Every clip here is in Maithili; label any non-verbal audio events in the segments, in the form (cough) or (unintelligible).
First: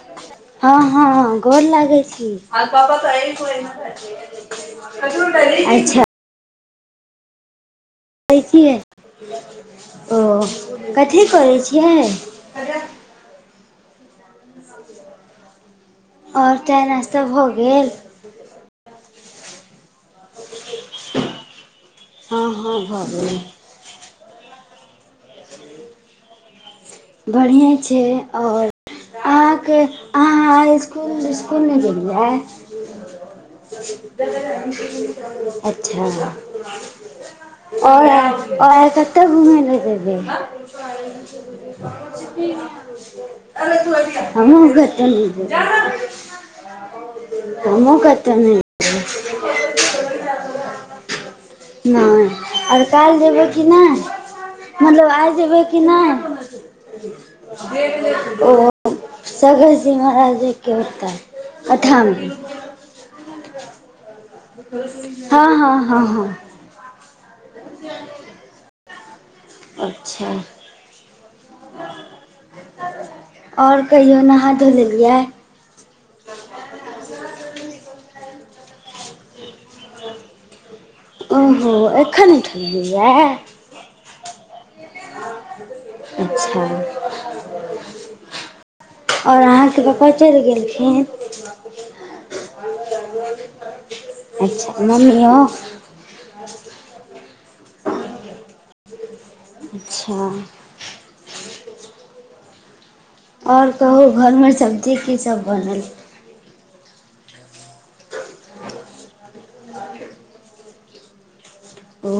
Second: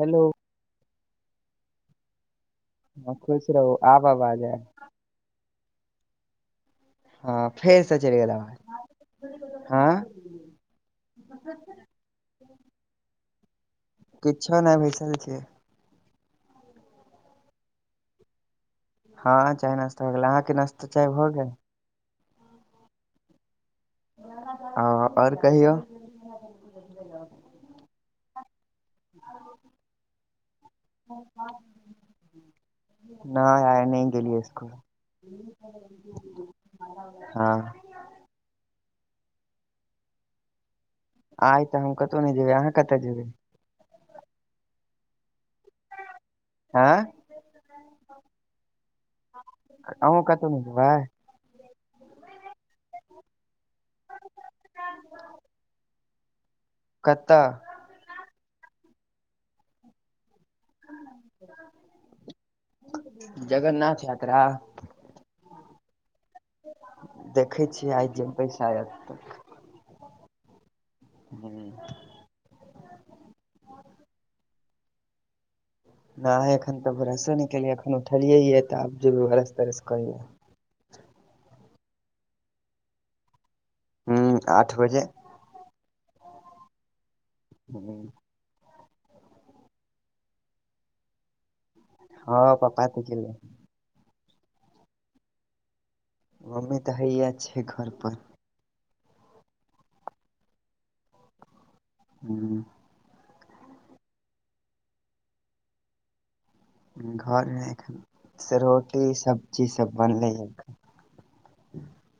हेलो हँ हँ हँ गोर लागै छी। हाँ, खुश रहू आब आवाज आयल हँ फेर से चलि गेल अच्छाै आवाज (unintelligible) हँ ओ कथी करै छियै किछो नय बैसल छियै आओर चाय नश्ता भऽ गेल हँ चाय नास्ता हो गेलै अहाँके नास्ता चाय भो गेल हँ हँ भऽ गेलै हँ आओर कहियौ (unintelligible) बढ़िए छै आओर अहाँकेँ अहाँ आय इसकुल इसकुल नय गेलियै नहि आइ नहि गेलियै स्कुल अच्छऽ हँ आओर आय आओर आर केतऽ घुमय लऽ जेबै आइ तऽ हम कतहु नय जेबै अहाँ कतऽ जेबै हमहुँ कतो नय जबै हँ हमहुँ कतो नय आहूँ कतो नय जबै नय आओर काइल जेबै कि नय मतलब आइ जेबै कि नय कतऽ ओ सगर जी महाराजक केँ ओतऽ एपठाम जगन्नाथ या हँ हँ हँ हँ देखै छियै आइ जेबै सायद ओतऽ अच्छऽ हम्म, आओर कहियो नहा धो लेलियै नैह एखन तऽ बरसो नय केलियै अखन उठलिये ये तऽ आब जेबे बरस तरस करै लऽ ओहो एखन उठलिये यऽ हुँ आठ बजे अच्छऽ हुँ आओर अहाँकेँ पपा चैल गेलखिन हँ पपा गेलै (unintelligible) अच्छऽ मम्मीयो मम्मी तऽ हैया छै घर पर अच्छऽ हुँ आओर कहू घर मे सब्जी की सब बनल घर मे एखन से रोटी सब्जी सब बनले यऽ एखन ओ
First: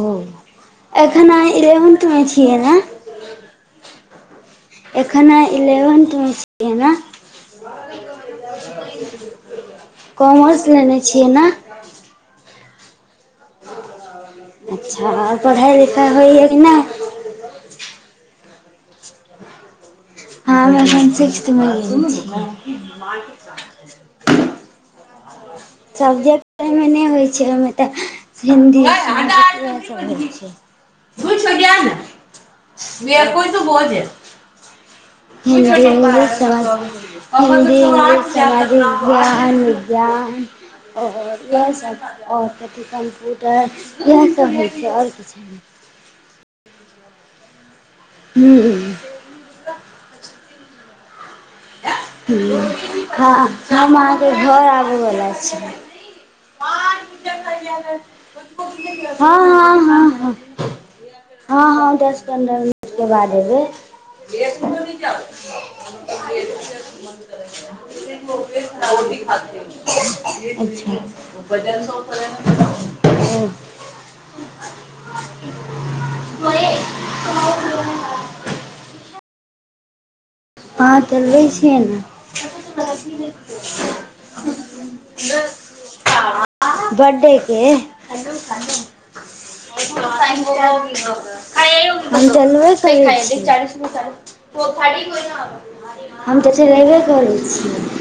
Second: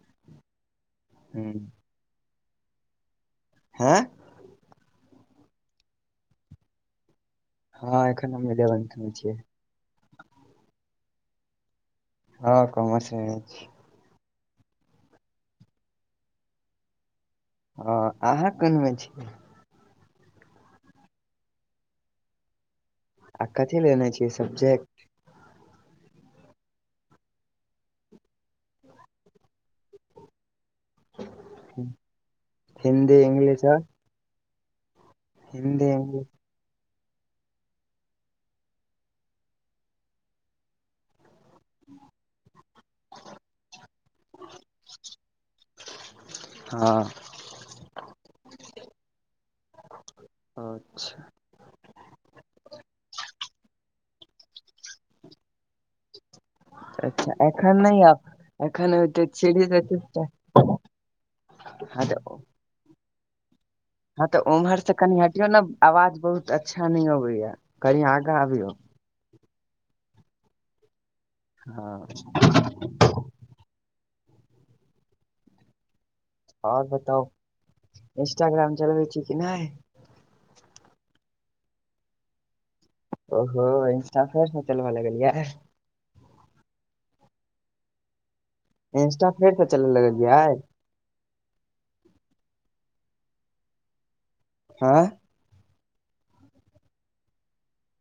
एखन अहाँ इलेवंथ मे छियै नऽ हे एखन अहाँ इलेवेन्थ मे छियै नऽ हँ एखन हम इलेवेन्थ मे छियै कॉमर्स लेने छियै नऽ हँ कॉमर्स लेने छी अच्छा आओर पढ़ाई-लिखाई होइ य कि नाय हँ अहाँ कोन मे घियै हम एखन सिक्सथ मे गेल छियै आ कथि लेने छियै सब्जेक्ट सब्जेक्ट अहिमे नय होइ छै ओहिमे तऽ हिन्दी इंगलिस वेहै सब होइ छै हिन्दी इंग्लिश आओर (unintelligible) हिन्दी (unintelligible) इंग्लिश या और इएहसभ और कथी कम्प्यूटर इएहसभ होइ छै और किछु नै हँ हं-हम्म अच्छा हं ह हम अहाँके घर आबै वला छी अच्छा एखन नहि आब एखन होते सीढ़ी त हँ-हँ-हँ-हँ हँ-हँ हँ तऽ दस-पन्द्रह मिनट के बाद एबै हँ तऽ ओम्हर से कनि हटियौ न आवाज बहुत अच्छा नै आबैया कनी आगा अबियौ (unintelligible) अच्छा हँ ओ (unintelligible) (inaudible) और बताउ इंस्टाग्राम चलबै छी कि नहि अहाँ चलबै छियै ने ओहो इंस्टा-फेसबुक चलबऽ लगलियै बड्डे के (unintelligible) इंस्टा फेरसँ चलऽ लगलियै हम चलबे करै छी हँ हम तऽ चलेबे करै छियै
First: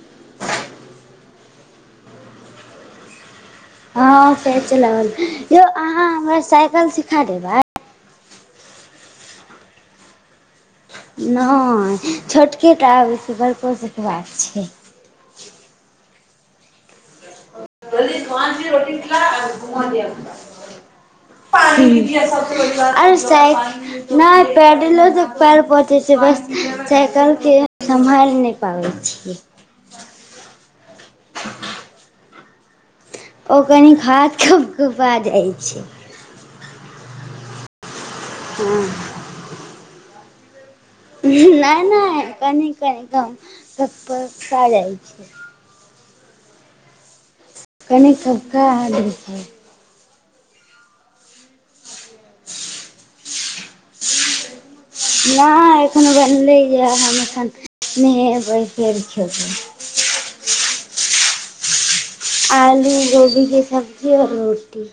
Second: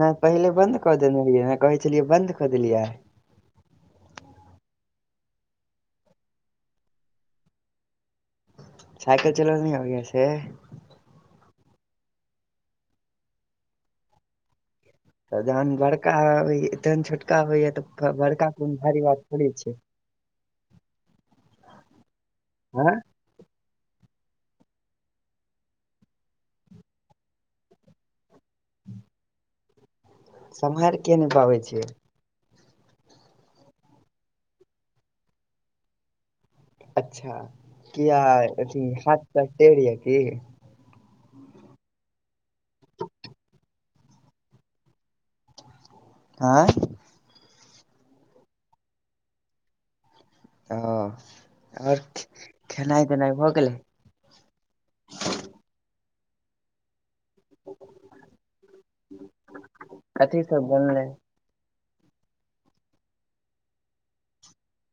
नय पहिले बन्द कऽ देने रहियै ने कहै छेलियै बन्द कऽ देलियै हँ फेर चलाबअ ल यौ अहाँ हमरा साइकल सिखा देबाय साइकल चलबअ नय आबैया से नय छोटके टा आबै छै बड़को सिखबाक छै त जहन बड़का आबैया तहन छोटका होइया तऽ बड़का कोनो भारी बात थोड़े छै (unintelligible) हँ अरे साइ नै पैडिलो तक पैर पहुंचे छै बस साइकल के समहैर नय पाबै छी सम्हारि किया नय पाबै छियै ओ कनिक हाथ कप-कपा जाइ छै अच्छा किया हँ अथि हाथ-ताथ टेढ़ हीया की नय -नय कनि-कनि क कप-पका जाइ छै आँय कनि कबका हाल होछै ओ और खेनाइ-तेनाई भऽ गेलै नय एखन बनलैयाए हम एखन नहेबै फेर खेबय कथी सब बनलै आलू गोभी के सब्जी और रोटी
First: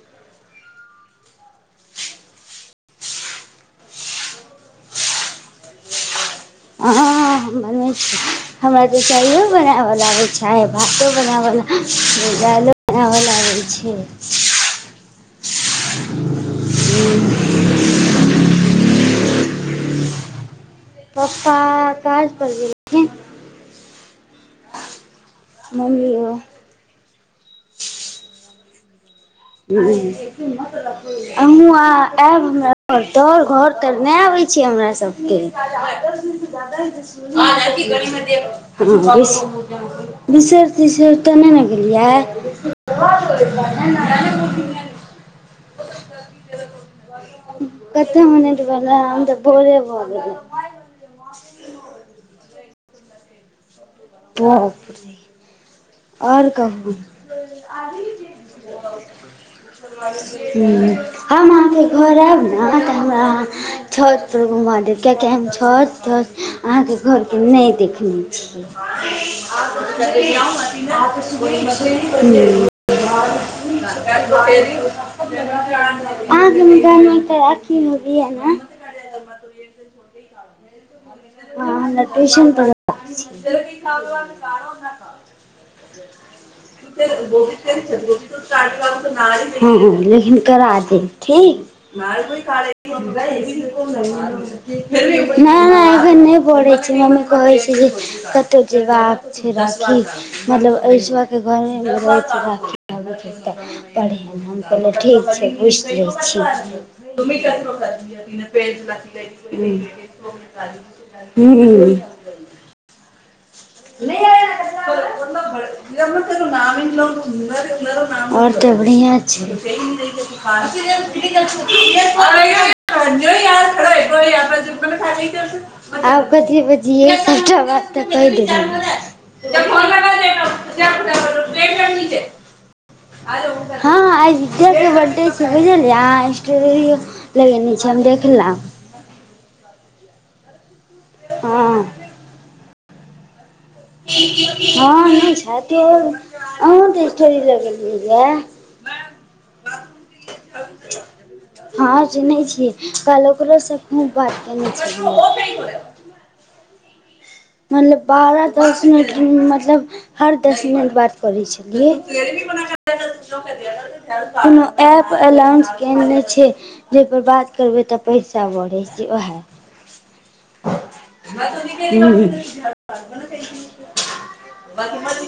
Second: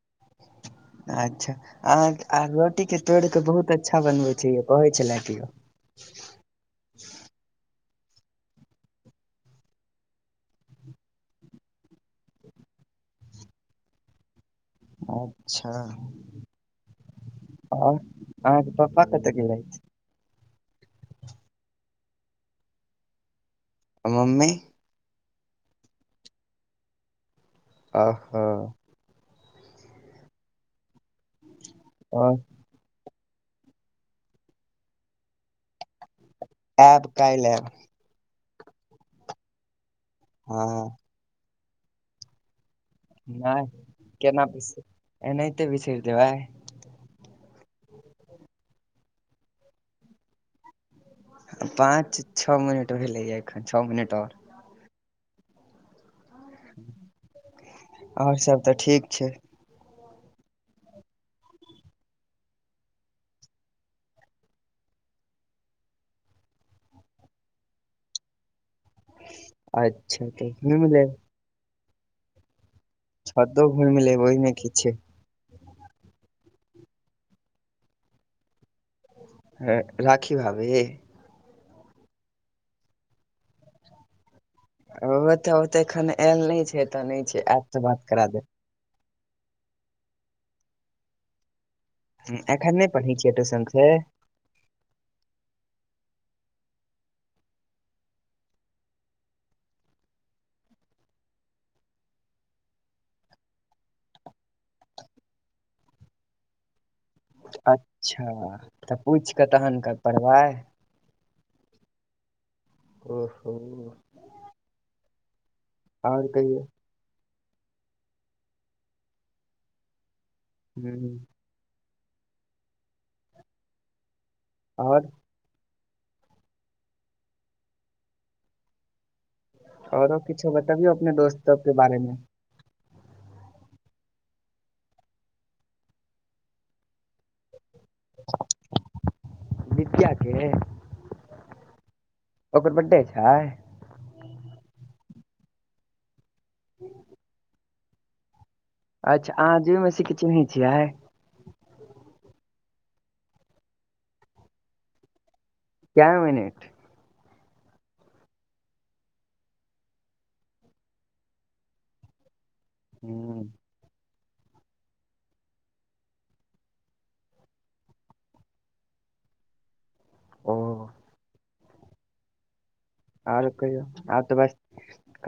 आच्छा आ आ रोटीके तोड़ि कऽ बहुत अच्छा बनबै छै य कहै छलै कियौ। आ। (unintelligible) हमरा त चााय बनावोल आबैय छै भातो बनावोल आबैय छै। दलों (unintelligible) अच्छा और। आँहा के पप्पा कतअ गेलैथ पप्पा आया काज पर गेल आ मम्मी मम्मी य ओहो अँ अहु आ आओर ऐब हमरा आओर दौर घर तर नय आबै छियै हमरा सभके आयब काल्हि आयब हँ बिसर हँ तिसर। तऽ नय ने गेलियै। नय केना बिसर एनाहिते बिसरि जेबैय। कतऽ मनद बला अ बोरेबग गेल। पाँच छओ मिनट भेलैए एखन छओ मिनट आओर। वापरे आओर कहू। आओर सब तऽ ठीक छै हुँ हम अहाँके घर आयब ने तऽ हमरा अहाँ छतपर घुमा देब किएकि हम छतपर। अहाँके घरके नय देखने छी। अच्छा तऽ घुमि लेब हुँ छतो घुमि लेब ओहिमे की छै आगमे गर तऽ राखी मौगी ये न हँ राखी भाभी। हँ हमरा ट्यूशन पढ़वै छै। ओ तऽ ओतऽ एखन आयल नय छै एतऽ नय छै आयत तऽ बात करा देब। हुँ हुँ लेकिन करा देब ठीक। एखन नय नहि पढ़ै छियै ट्यूशन से नय अखन नय बोलै छै मम्मी कहैत छै जे कतहु जेबाक छै राखी। मतलब स के घराढ़। ठीक छै पुछि लै छी। अच्छा तऽ पूछि कऽ तहन क पढ़बै हुँ हुँ ओ हो आओर कहियौ आओर तऽ बढ़ियाँ छै। ह यै (unintelligible) आओर आब कथी बजियै सबटा बात तऽ कहि देलि। आओरो किछो बतबियौ अपने दोस्त सब के बारेमे। हँ आय विद्या के वड्डे छै बुझलियै लगेने छै हम देखलौं। विद्या के। हँ। ओकर बड्डे छै। हँ नहि छ त आ तथोड़ लग। अच्छा अहाँ जीमेसी के चिन्हैत छियै आइ। हँ चिन्हैय छियै कल ओकरोसँ खूब बात केने छी। कए मिनट। मतलब बारह दस मिनट मतलब। हर दस मिनट बात करै छलियै कि। हूँ, कोनो एप ए लॉंच केनेछै। जै पर बात करबैय तऽ पैसा बढ़ैय छैय वैह ओ हू (unintelligible) आरो कहियौ आब तऽ बस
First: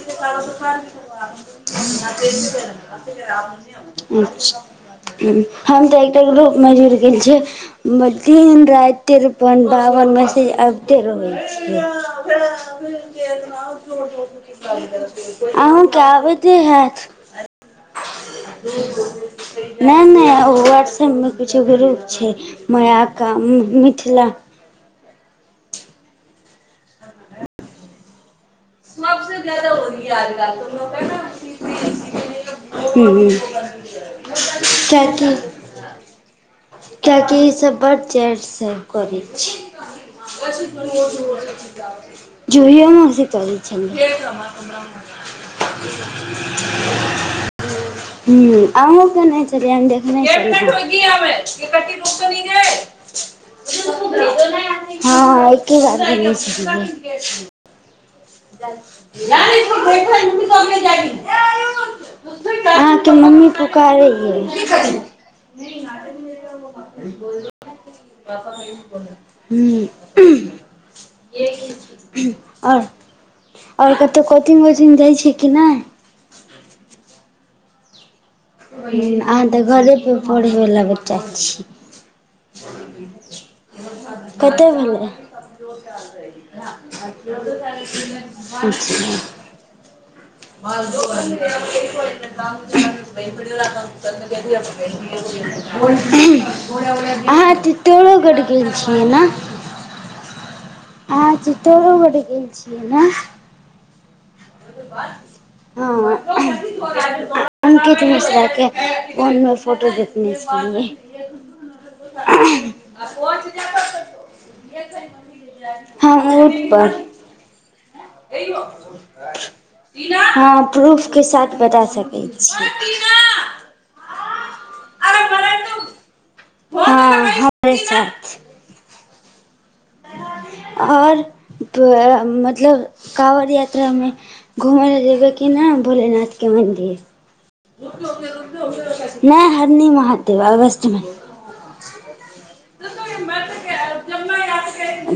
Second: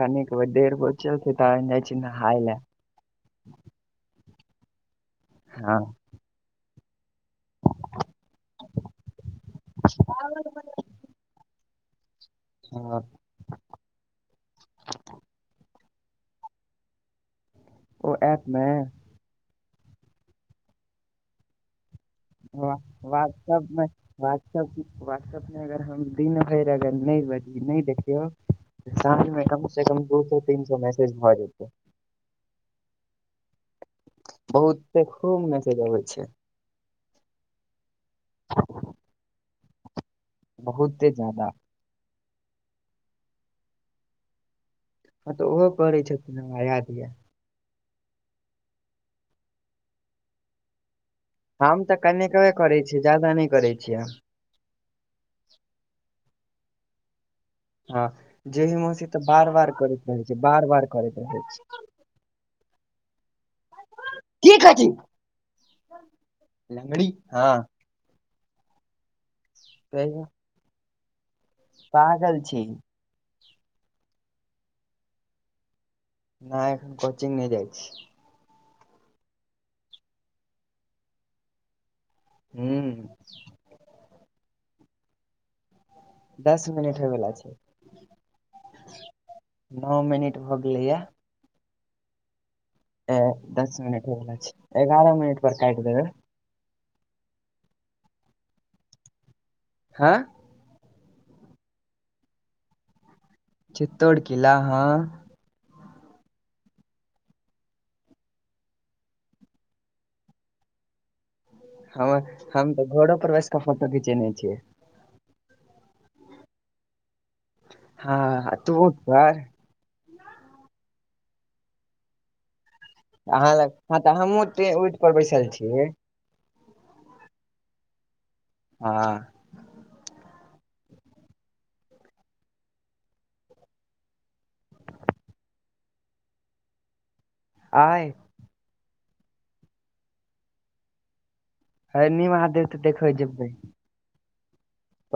कनिक देर बचल छै तहन जाइ छी नहाय लए हँ हम तऽ। गोप मे जुड़ गेल छै दिन राति तिरपन बावन माईसेज रहय छैय हँ अहूँके आबैते हैत। ओ ऐप मे नहि नहि वहाट्सप मे किछो करू। छैय माया का मिथिला सबस वाटसबमे अगर हम दिन भरि अगर नै देखियौ तऽ सबसँ साँझमे जादा कम से कम ओरियाल दू सौ काज तीन सौ काज मैसेज अछि भऽ जेतै टाइमे नै बचैये तैयमे लोक हु हु बहुते खुब मैसेज अबैय छैय। किए कि इसब बड्ड चैट सब करय छैय बहुते ज्यादा जैय छी कनिये (unintelligible) हँ तऽ ओहो करैत छथिन हमरा याद यै हु अहु केयने छलियनि हम देखने छलिए हम तऽ कनिकबे करैय छियैय ज्यादा नै करैय छियैय आब हँ एके बार केने छैय हँ जेही मौसी तऽ बार बार करैत रहै छै बार बार करैत रहै छै (unintelligible) अहाँके मम्मी पुकारैये की नगड़ी हँ कहियौ हु पागल छै ई आओर कतहु कोचिंग वोचिंग जाइ छी कि नै नै अखन कोचिंग नै जाइ छिए हू आहाँ तऽ घरे पेर पढ़ैय वला बच्चा छी। हु कते भेलैैय दस मिनट होय बला छै नओ मिनट भऽ गेलैया (unintelligible) (unintelligible) (unintelligible) ए अहा दस मिनट हो गेल छै एगारह मिनट पर काटि देबै तऽ चितौरो गढ़ गेल छियै नऽ हाय आहाँ चितौरो गढ़ गेल छियै नऽ चित्तौड़ किला हँ हं अंकित मिश्राके फोनमे फोटो देखने छलिए। ह हम तऽ घोरो पर बैस कऽ फोटो घिचेने छियैय (unintelligible) हँ तु ऊट पर हँ प्रूफके साथ बता सकैय छी अहाँ लग ह हँ तऽ हमहु ओतैय ऊट पर बैसल छीयै हँ हमरे साथ हँ आओर तु मतलब काँवड़िया यात्रामे घुमै लए जेबै कि नहि भोलेनाथके मन्दिर आइ नहि हरनी महदेव अगस्तमे हय नि मं हाथ देबे तऽ देखै जेबै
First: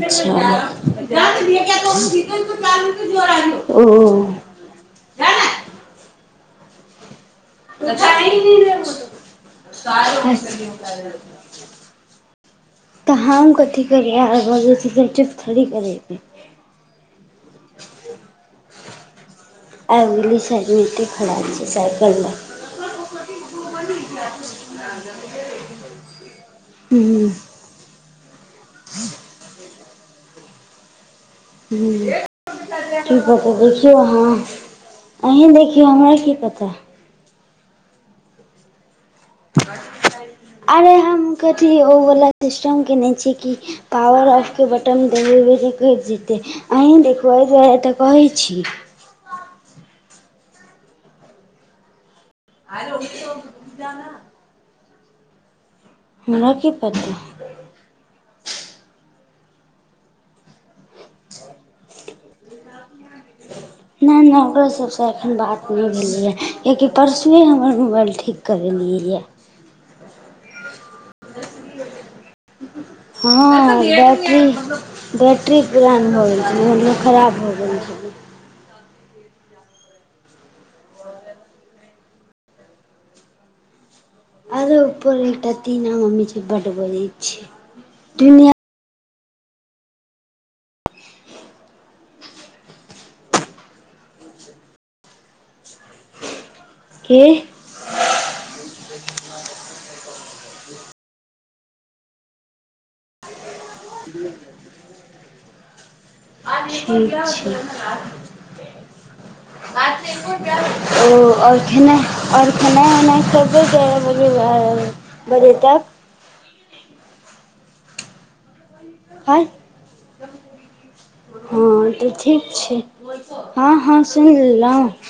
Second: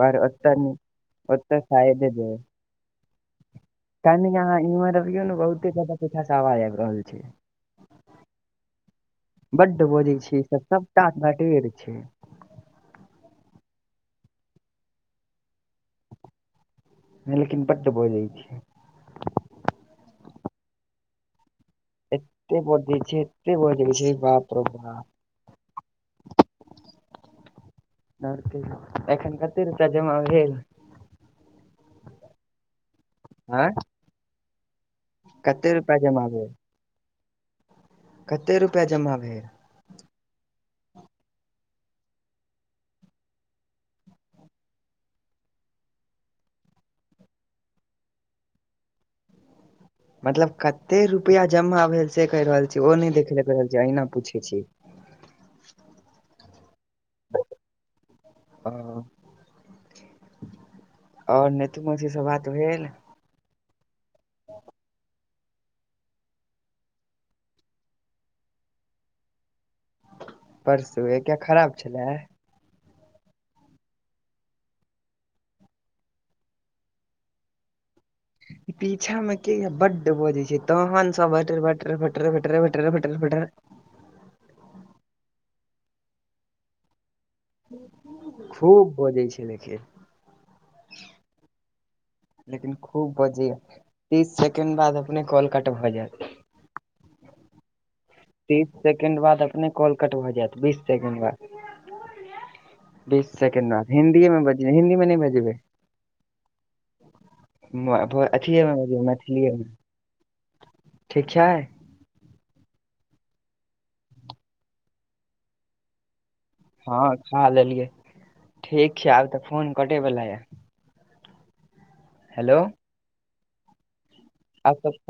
पर ओतऽ नहि ओतऽ क अहाँ इम्हर अबियौ ने बहुते जाद पछासँ आवाज आबि रहल छै बड्ड बजै छै ई सब सबटा बटेर छै (unintelligible) तऽ हम कथी करबै आर जे से चुप थोरे करैबे हे लेकिन बड्ड बजय छैय आबि गेलै सामने एतेक खेलाय छैय साइकिल लग एतेक बजैय छैय एतैय बजैय छय बाप रौ बाप हु आओ एखन कतेक रुपया जमा भेल हू ठिक कऽ क आँ देखियौ अहाँ अहीं कते देखियौ रुपआ हमरा जमा की भेल पता कते रुपैआ जमा भेल अरे हम कथी ओवला सिस्टम कने छी कि पॉवर ऑफ के बटन दबैबे कऽ केह देते अहीं देखू आहे दुआरे तऽ कहै छी मतलब कते रुपआ जमा भेल से कहि रहल छी ओ नहि देख ले रहल छी अहिना पूछे छी (unintelligible) हमरा की पता ओ आओर नीतू मौसी सऽ बात भेल नहि नहि ओकरो सबसँ एखन बात नहि भेलैए किएकि परसुए हमर मोबाइल ठीक करेलिय यऽ परसू एक किया खराब छलै हँ बैटरी बैट्ररी पुरान भऽ गेल छलै हमर मन खराब भऽ गेल छलै पीछा में के बड्ड बजै छै तोहन सब बट बटर फटर फटर फटर फटर फटर आरो ऊपर एकटा टीना मम्मी छै बड ब खूब बजै छै लेकिन लेकिन खूब बजे तीस सेकेंड बाद अपने कॉल कट भऽ जायत के तीस सेकेंड बाद अपने कॉल कट भऽ जायत बीस सेकेंड बाद बीस सेकेंड बाद हिन्दीए मे बज हिन्दी मे नहि बजेबै ठिक छै बजेबै अथिए मे बजेबै मैथिलीए मे (unintelligible) ठीक ओ छै आओर खनाय आओर खेनाइ ओनाइ सुबह बजे बजे तक हँ खा लेलियै ठीक छै आब हँ तऽ फोन कटे वला य हँ तऽ ठीक हेलो छै हँ हँ आब सुनलहुँ तऽ